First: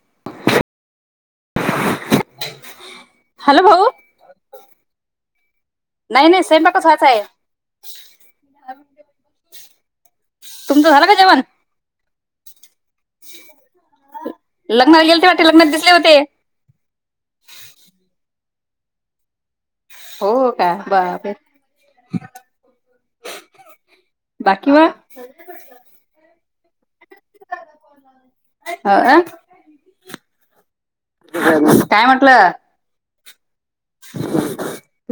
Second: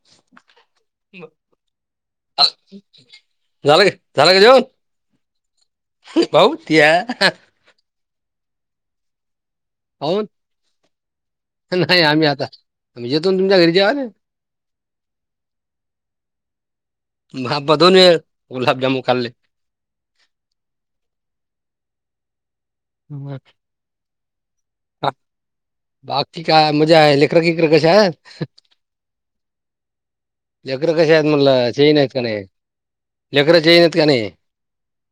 [unintelligible] Hello [unintelligible] भाऊ झालं का जेवन, नाही नाही स्वयंपाकच व्हायचा आहे [unintelligible] होन, तुमचं झाला का, जेवण, नाही आम्ही, आता येतोना, तुमच्या घरी जावयले, लग्नाला गेले ते वाटते लग्नात दिसले होते [unintelligible] दोन वेळा, गुलाबजामन खाल्ले, हो काय बापरे, हम, बाकी मग, बाकी काय, माझ्या लेकरी किकर कशे आहेत, हो [unintelligible] लेकर कश आहेत म्हला, चेन आहेत की नाही, म्हटलं लेकर चेनआहेतं का नाही,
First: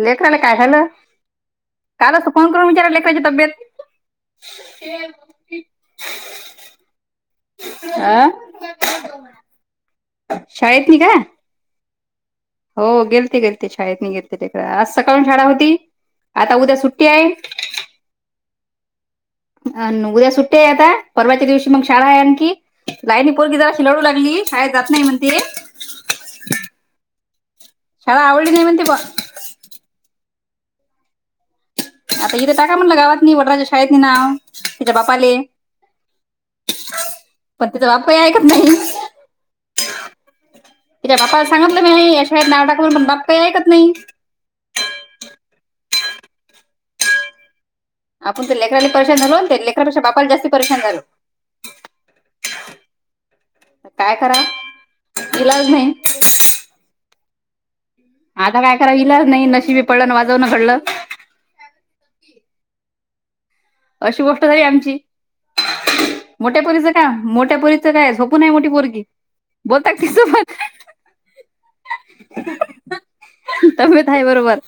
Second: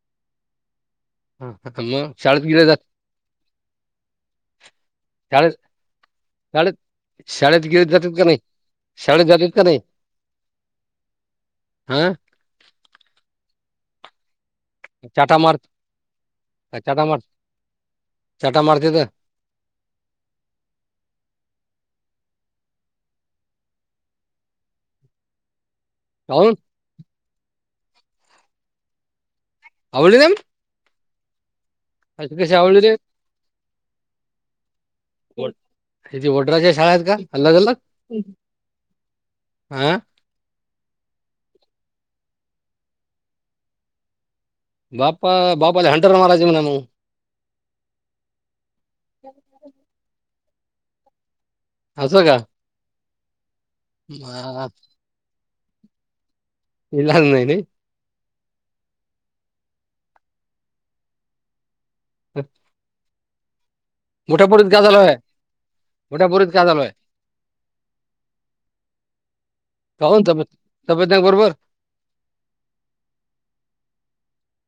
लेकराला काय झाालं, हा, हा, मग कालच शाळेत फोन गेले करून जात विचारा लेकराची तब्येत, शाळेत शाळेत [unintelligible] शाळेत गेळत जातात का नाही, शाळेत जातात का नाही, शाळेत नी काय, हा, हो गेलते गेलते शाळेत, निगेलते तेक आज सकाळून चाटा शाळा मार होती, आता उद्या सुट्टी आहे, चटा मारतीत, अ उद्या सुट्ट्या आहे आता, परवाच्या दिवशी मग शाळा आहे आणखी लाईनी पोरगी जरा शिलाडू लागली, शाळेत जात नाही म्हण ते, काऊन, शाळा आवडीली नाही म्हणते बा, आवडली नाही [unintelligible] आता इथे कशी टाका आवडली म्हणलं, रे गावातनी वडराच्या शाळेत, नी नाव त्यािच्या बापाले, ते वड्राच्या शाळा आहेत का, अलग पण अलग तिचा बाप काही ऐकत नाही हा, तिच्या बा्पाला सांगितलं मी, हेया शाळेत नाव टाकलं पण बाप काही ऐकत नाही, बापपा बापाले [unintelligible] आपण तर लेकराला परेशान झालो, तेलेकरापेक्षा बापाला जास्त परीक्षण झालो, असं का, काय करा मा- व, इलाज नाही, इलाज नाही, नी, आता काय करा इलाज नाही, नशीबी पड ना वाजवूनं घडलं, ह [unintelligible] अशी गोष्ट झाली, आमची, आहे पोरीत मोठ्या काय झालं पोरीच आहे का, मोठ्या पोरी च काय झोपून आहे, मोठी पोरगी, बोलताका काहून तिच्या तब्येत सोबत, तब्येत नाही बरोबर त्याब्येत आहे, बरोबर,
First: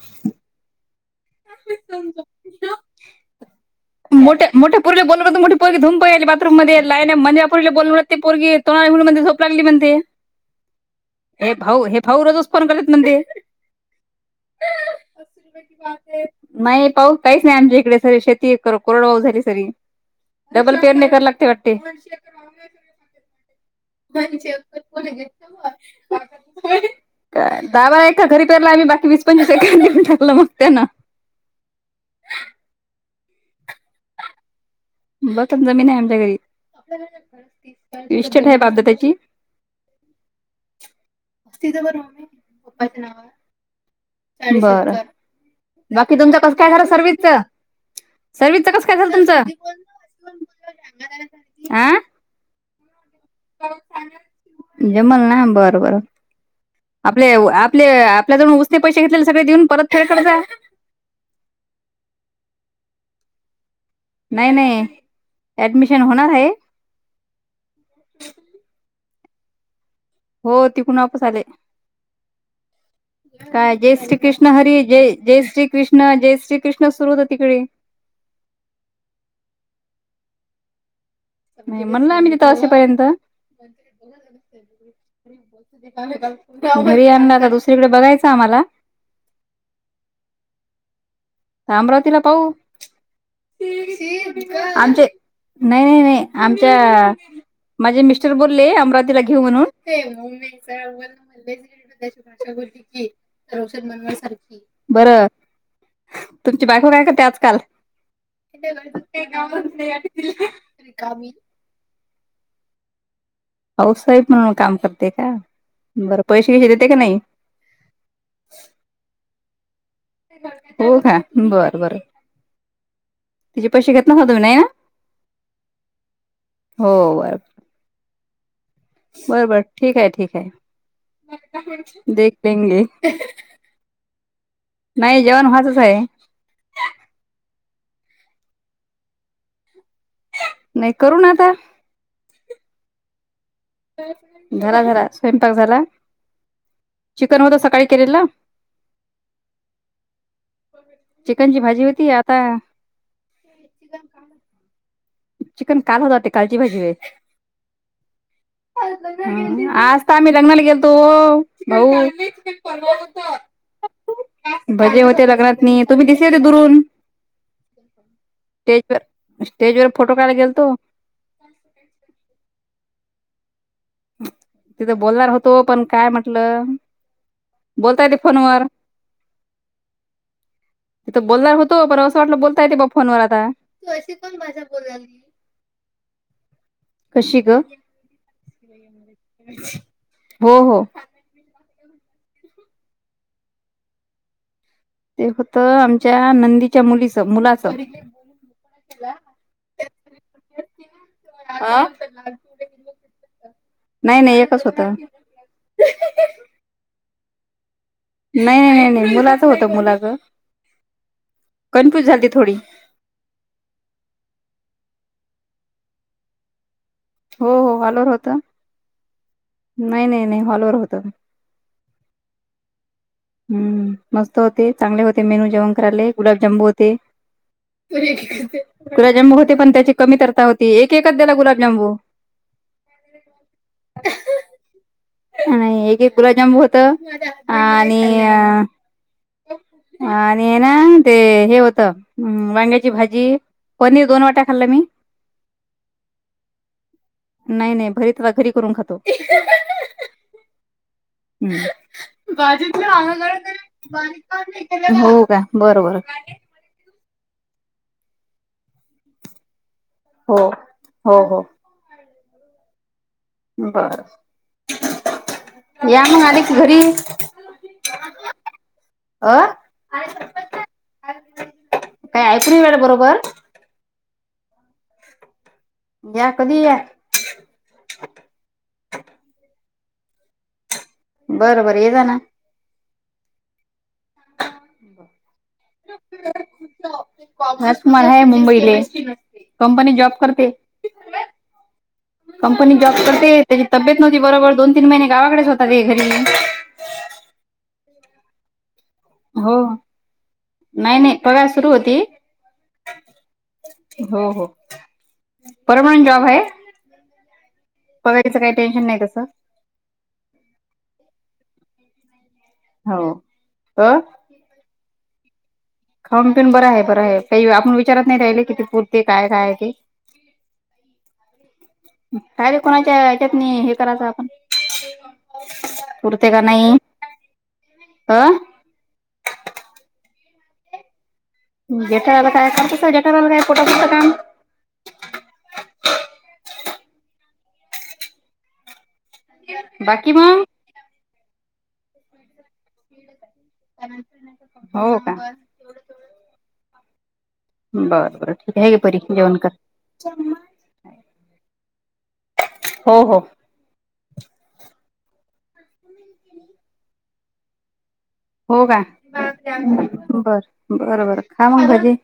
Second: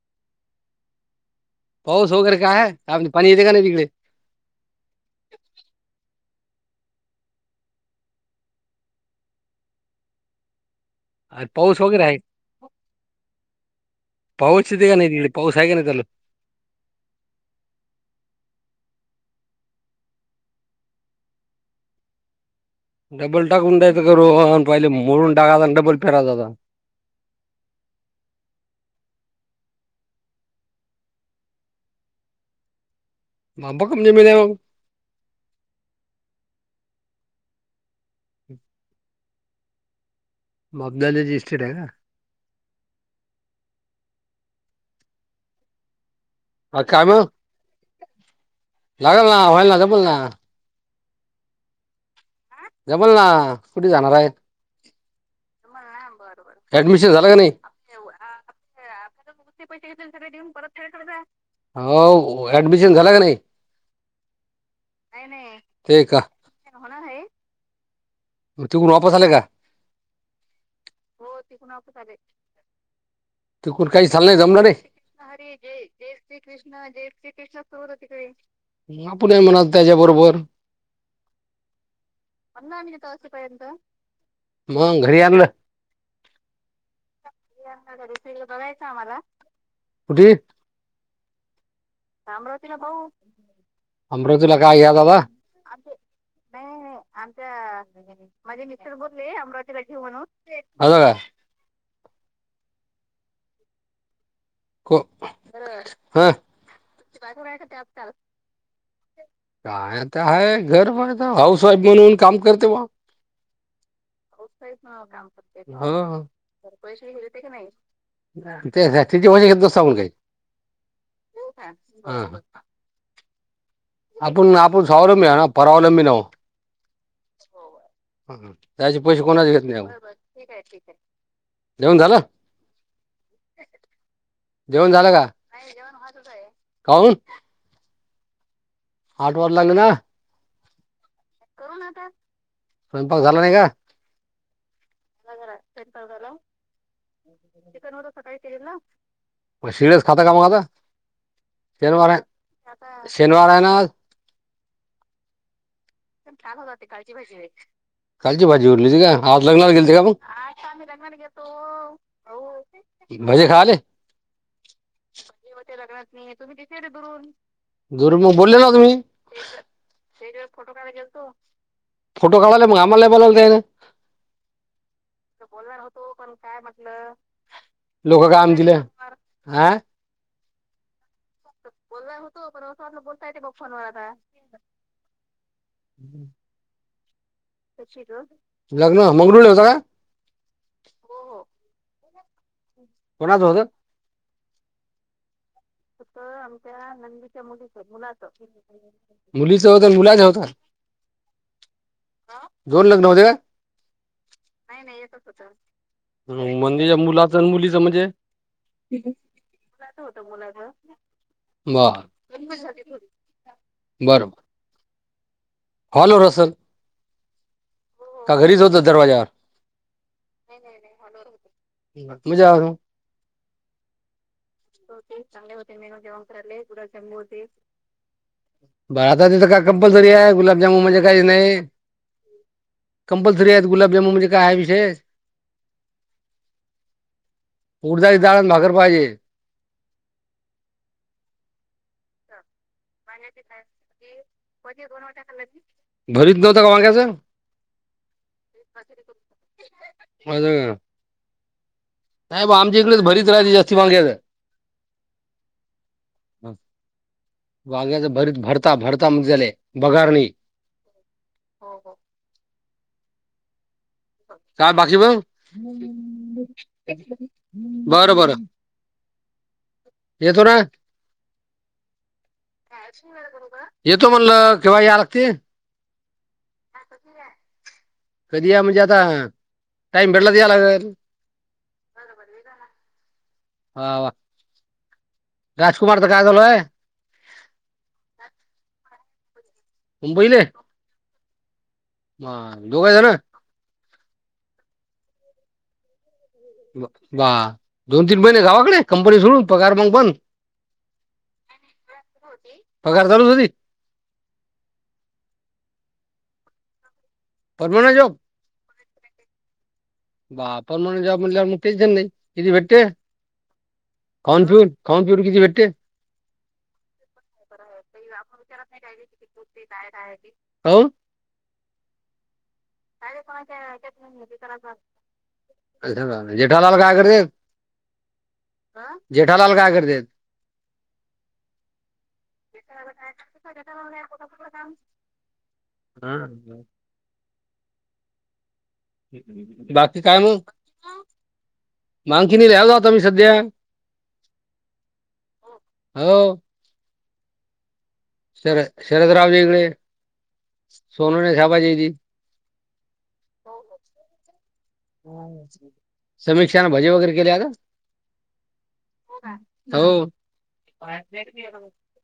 पाऊस वगैरे काय आहे, पाणी येते की नाही तिकडे, मोठे मोठे पोरीला बोलत मोठी पोरीधूम पळाली, बाथरू मध्ये लाईन मधल्या पोरीला बोलून ते पोरीगी, [unintelligible] झोप लागली म्हणते, [unintelligible] हे पाऊस भाऊ, हे वगैरे आहे भाऊ रोजच फोन करत म्हणते, पाऊस च येते की नाही तिकडे, पाऊस आहेकी नाही तचालू, नाही पाऊस काहीच नाही आमच्या इकडे, सारी शेती कोरडऊ झाली सगळी, डबल पेरनी करवी, लागते वाटते, डबल टाकून द्ययच, का रो पहिले मोडून टाकायला, आणि डबल फेरारत, दा बाए का घरी पेरला आम्ही, बाकी वीस पंचवीस एक टाकलं मग त्यांना. [unintelligible] [unintelligible] जमीन आहे आमच्या घरी. इस्टेट बाबदा त्याची, मबदालीची इस्टेट आहे का बरं बाकी, तुम कसं. काय आ, झालं मग सर्विसच, सर्विसच कस काय झालं तुमचं. बगा, आं. जमल ना, कुठे जाणार आहे जमल ना, बर बर ऍडमिशन झालं आपले का अॅप नाही आपले आपल्याजवळ उसने पैसे घेतलेल, सगळे देऊन परत [unintelligible] हो ऍडमिशन झाला का नाही. नाही नाही ऍडमिशन ते, का होणार आहे तिकून वापस आले का? हो, तिकुण वापस आले. [unintelligible] वापस आले. काय जय श्री कृष्ण हरी, जय जय श्री कृष्ण जय, श्री कृष्ण सुरू होतं तिकडे, आपण हाय म्हणाल, त्याच्या बरोबर. मी म्हणलं, आम्ही तिथं तसेपर्यंत. मंग, घरी आणंला का, दुसरीकडे बघायचा आम्हाला. कामाला, कुठे आम्रावतीला पाहू अमरावतीला काय घ्या आमचें. दादा नाही नाही नाही. आमच्या माझे मिस्टर बोलले अमरावतीला घेऊ म्हणून, दादा का [unintelligible] को, हं बायको काय तुमची करते बायको आजकाल काय करते, आज काल काय आता आहे, घर हाऊस वाईफ म्हणून काम करते बुवा. हाऊस वाईफ म्हणून काम करते का, बरं पैसे हे देते की नाही. [unintelligible] सांगून काही. हो खा, बर बर तिचे पैसे घेतला. आपूण आपण स्वावलंबी आहे ना, परावलंबी नव्ह. हो बरं, हा, हा. त्यांचे पैसे कोणच घेत नाही आपण, बर बर ठिक आहे ठिक आहे. देखेंगे. नाही जेवण व्हाचंच आहे. कौवून. आट वाजू लागले ना. नाही करु, ना आता. स्वयंपाक झाला नाही का? झाला झाला, स्वयंपाक झाला. [unintelligible] ला चिकन होतं सकाळी चिकन [unintelligible] केलेलं सकाळी केलेल ना. मग शीळच खाता कां मग आता, चिकनची भाजी शनिवार होती आहे आता शनिवार आहे ना आज. चिकन काल होत, ते कालची भाजी होय. [unintelligible] कालची भाजी उरली होती का आज लग्नाला गेलते का आजता आम्ही लग्नाला गेलतो ओ भाऊ. मग भजे खाले भजे होते लग्नातनी, तुम्ही दिसेल होते दुरून. दुरु बोले ना तुम्ही, स्टेजवर स्टेजवर फोटो काडाय गेल फोटो काढाय गेलतो, फोटो काढायला मग आम्हाला नाही बोलवल त्यांनी. तिथं बोलणार होतो पण काय म्हटलं बोलताय ते फोनवर आह तिथं बोलणार होतो प असं वाटलं बोलता येते बा फोनवर आता तू अशी कोण भाषा बोलाय कशी ग? लग्न मगरू होता का हो हो कोणाच होतं ते होत आमच्या नंदीच्या मुलीच मुलाच मुलीच होत मुलाच होत अ दोन लग्न होते का नाही नाही एकच होत नंदेच्या मुलाचं मुलीचं म्हणजे नाही नाही नाही नाही मुलाचं होतं मुलाचं कन्फ्युज झाली बर थोडी बरं बर हॉल वर असलं हो हो वॉलवर होत होतं दरवाजावर नाही नाही नाही हॉलवर होत ब मजा आतो हम्म मस्त होते चांगले होते मेनू जेवण करायले गुलाबजांबू होते हो ते गुलाबजांबू होते पण त्याची कंपल्सरी कमी आहे तरता होती गुलाबजामुन एक म्हणजे एकच द्याला गुलाबजांबू कं्पल्सरी आहेत गुलाबजमुन ज का आहेय विेष नाही एक एक गुलाबजाम होत आणि उडदाची डाळ आणि अ भाकर पाहिजे आणि ना ते हे होतं वांग्या माज क पनीर दोन वाट खलं भरीत नव्हत कां वांगायचं नाही नाही भरीत घरी करून खातो अज हम्म इकडेच भरीत राहते जास्ती वांग्याचं हो का बरोबर वाग्याच भरीच भरता भरता मग झाले बगार नाही हो हो हो बर काय बाकी बघ या मग आले की घरी अ बर बर येतो ना काय ऐकरी वेळ बरोबर येतो म्हणलं केव्हा या लागते घ्या कधीया कधी या म्हणजे आता टाइम भेडला याला बरं बरं ये जा ना हा वा बर राजकुमार च काय झालं राजकुमार हाय मुंबईले कंपनी जॉब मुंबईले करते दोघ कंपनीजॉब जण करते त्याची तब्येत नव्हती बरोबर दोन तीन महिने गावाकडेच होताात ते घरी बा दोन तीन महिने गावाकडे कंपनी सोडू हो पगार मग बंद नाही नाही पगार सुरू होती पगार चालूच होती हो हो परमनंट जॉब आहे पगारीच काही टेन्शन नाही तसं बापण म्हणून ज म्हणलं मग तेच नाही की भेटते हो अ खाऊन पिऊन खाऊन पिऊन किती भेटतय खाऊब पिण बरं आहे बरं आहे काही आपण विचारत नाही राहिले कि ते पुरते काय काय आहे ते खाऊन काय रे कोणाचं ऐकत नाही, हे करायचं आपण [unintelligible] जेठालाल काय करते? आं अ, जेठालाल काय करतेत? जेठालाल काय, खर्चचा जेठालाल काय [unintelligible] [unintelligible] बाकी काय मग? [unintelligible] तो मी सध्या, हो का हो बर बर ठीक आहे, ये शरद परी जेवण शरदरावच्या इकडे कर [unintelligible] सोनवणे साहेबाच्या इथे हो हो समीक्षानं भजे वगैरे केले अगं. हो का? हो बर बर बर, खा मग भजी.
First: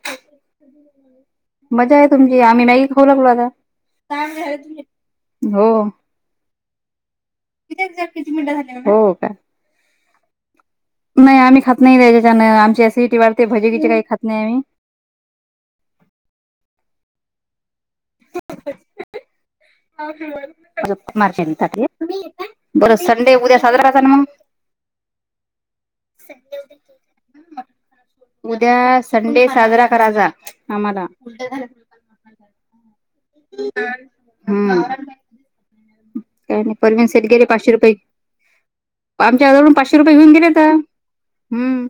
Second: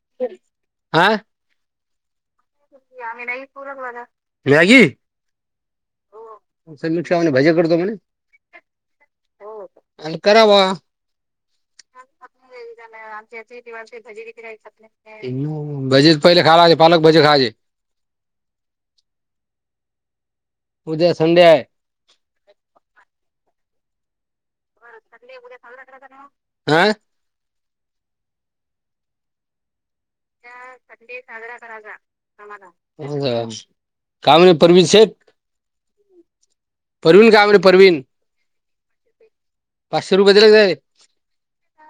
हा मजा आहे तुमची, आम्ही मॅगी खाऊ लागलो आता, काय [unintelligible] हो हो, समीक्षा म्हणे भजे करतो म्हणे [unintelligible] किती मिनटं झाली, हो का? आणि करावा नाही आम्ही खात नाही, त्याच्यानं आमची असिडिटी वाढते भजी बीजी काही खात नाही आम्ही. भजेच पहिले खाला, पालक भजे खायचेे. [unintelligible] उद्या संडे आहे [unintelligible] बर संडे उद्या साजरा कराचा ना मग? [unintelligible] संडे उद्या साजरा करायचा ना मग, आ? उद्या संडे साजरा कराचा, आम्हाला. आम्हाला, का म्हणे परविन शेठ? काय नाही, परवीन शेठ गेले काय म्हणे पाचशे रुपये परवीन आमच्या जवळून पाचशे रुपये घेऊन गेलेत. हम्म,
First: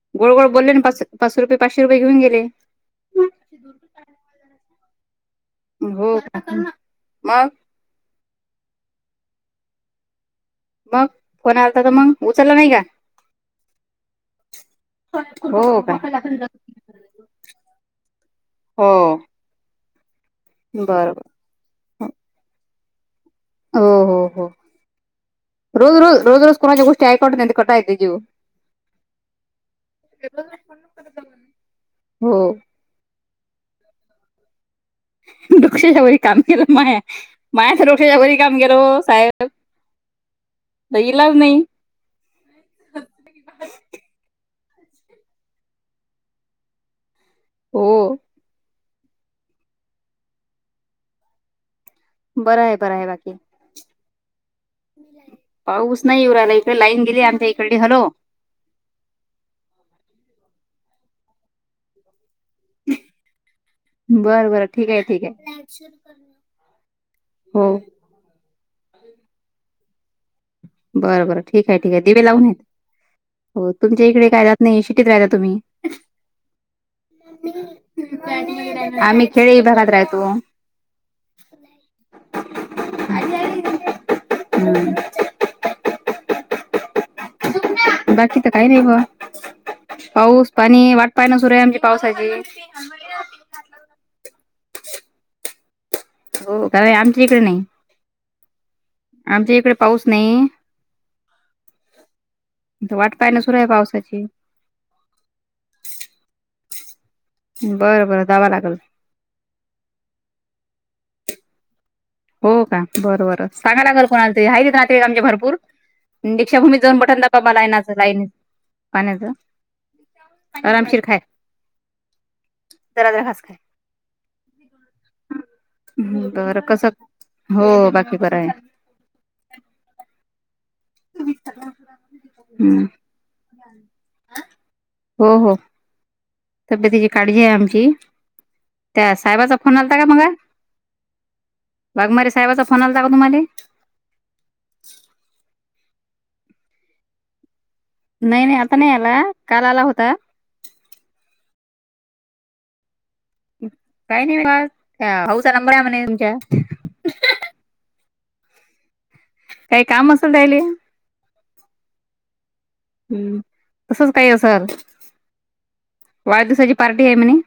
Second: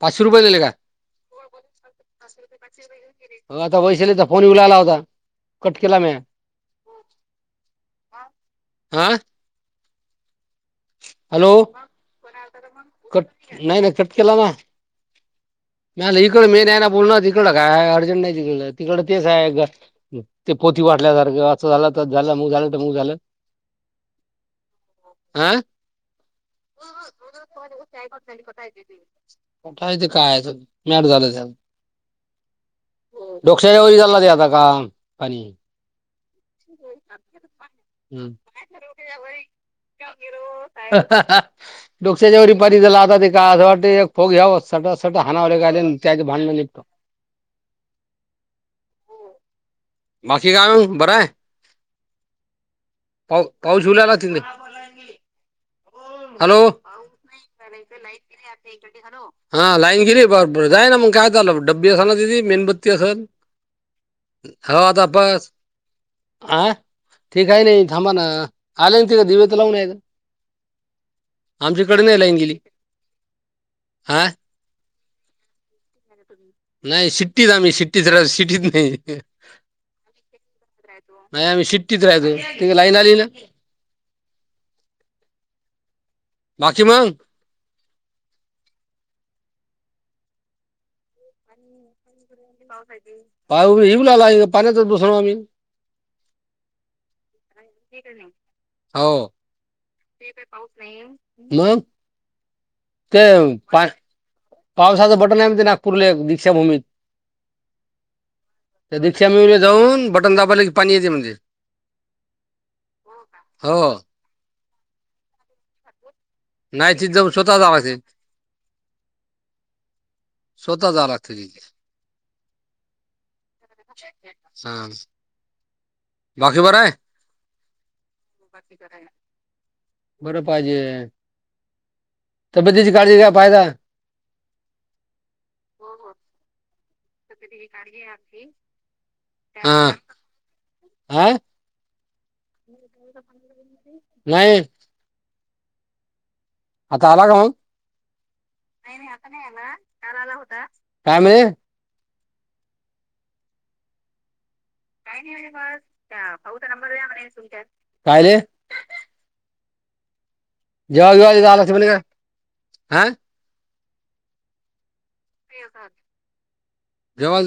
पाचशे गोड रुपये गोड दिले का बोलले अन पाच पाचश रुपये पाचशे रुपये घेऊन गेले. मग आता वैशालीचा फोन येऊ लागला होता. कट केला हो म्या का, मग? आ मग हॅलो! फोन आलता तर मग उचलला नाही का कट, नाही ना कट केला ना. हो का? नाहीला इकडं मेन आहे ना बोलनं, तिकडं काय हाय अर्जंट नाही तिकडं, हो तिकडं तेच आहे ते पोती बरोबर वाटल्यासारखं, असं झालं तर झालं मग झालं तमुक झालं. हो हो हो आ रोज रोज रोज रोज को रोज रोज रोज कोणाच्या गोष्टी [unintelligible] मग काय ते खायचं मॅड झालं जाम. हो डोकशाच्या वरी चाललं ते आता का, पाणी [unintelligible] वरी काम केलं माया, माया तर डोकशाच्या हम्म वरी काम गेलं व साहेब [unintelligible] ओ इलाज साहेब नाही डोकशाच्या वरी पारी झाला आता, ते का असं वाटतंय एक फोग घ्यावं, सटा सटा हानावं काय त्याच भांडणं निघतो [inaudible] हो बाकी काय मग, बरं आहे? बरं आहे बर आहे बाक पाऊ पाऊस येऊन राहिला थिले? पाऊस नाही येऊ राहिला इथे, लाईन गेली आमच्या इकडे, हॅलो! एक [unintelligible] हां लाईट गेली ब बरं जाय ना म काय झालं डब्बी असल ना तिथी मेणबत्ती असल. बरं बरं ठीक आहे ठीक आहे. आ ठीक आये हो नई थांबा ना आले न ते दिवे त लावून यायचं. बरं बरं ठीक आहे ठीके आहे दिवे लावून येत हो तुमच्या हा इकडे काय रात नाई शिटित राह्यला तुम्ही. नाही सिट्टीत आम्ही सिट्टीच रा सिटीत नाही. आम्ही खेडे विभागात राहतो. नाही आम्ही शिट्टीत राहतो ती लाईन आली ना? हम्म. [unintelligible] बाकी मंग? बाकी त काई नाही ब पाऊस पाणी वाट पाय ना सुरू आहे आमची पावसाची. पाऊस हाय कि? पाऊ येऊ लालाय पाण्यातच बसलो आम्ही. हो का आमच्या इकडे नाही. हो आमच्या इकडे पाऊस नाही. म. ता वाट पाहणं सुरू आहे पावसाची. पावसाचं बटन आहे ना ते नागपूरला दीक्षाभूमीत. बरं बरं जावा लागल. त्या दिक्षा मिच्या जवळून बटन दाबाला की पाणी येते म्हणजे. हो का बरं बरं हो सांगायलागल कोणाला तरी आहे त नाते आमचे भरपूर. दीक्षाभूमीत नाही जाऊन तिथे बठण दाबाबा स्वतः जावं लायनाचं लागते लाईन पाण्याचं. स्वतः आरामशीर जा खाय रात्री. जरा जरा घास खाय. हां बरं बाकी कसं बरंय? हो बाकी बरंय. तीच काय ना बरं पाहिजे. तब्बेतीची काळजी घ्या पाहिजा. आ हो हो. तब्यतीची काडजी आहे आमची त्या साहेबाचा फोन हा आलता का मगा? हा वाघमारे साहेबाचा फोन आलता का तुम्हाले? नाई. आता आला काय? नाई नाई आता नाई आला काल आला होता. ला होता. ता मिळे काही नाही मनत हाऊचा नंबर आहे म्हणे तुमच्या. [unintelligible] म्हणे तुमच्या काय रे. काई काम असेल त्याहिले. जेवाय बिवाय जायला लागते म्हणे ना. हम्म तसच काई असनार. उयग. [unintelligible] वाढदिवसाची पार्टी आहे म्हने.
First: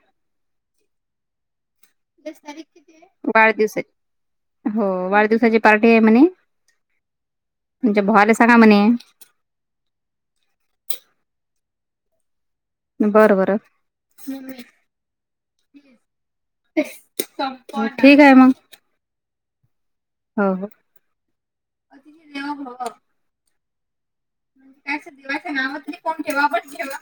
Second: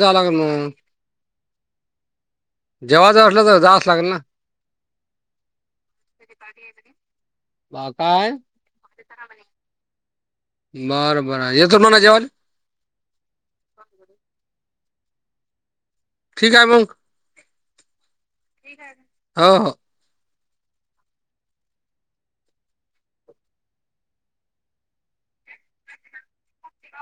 जेव्हा जावं असलं तर वाढदिवस आय जावंच लागेल ना वाढदिवसाची पार्टी आहे म्हणे. कधी आये म्हणे? तुमच्या भवाला सांगा म्हणे. सगा म्हणे बर बर येतो मणा जवाल. बर बर. ठीक आहे ठिक आये मंग. ठिक आये म हो हो. हो हो अतिथी देवो भव. त्याच दिवाचं नाव मंजे कोण ठेवा आपण ठेवा.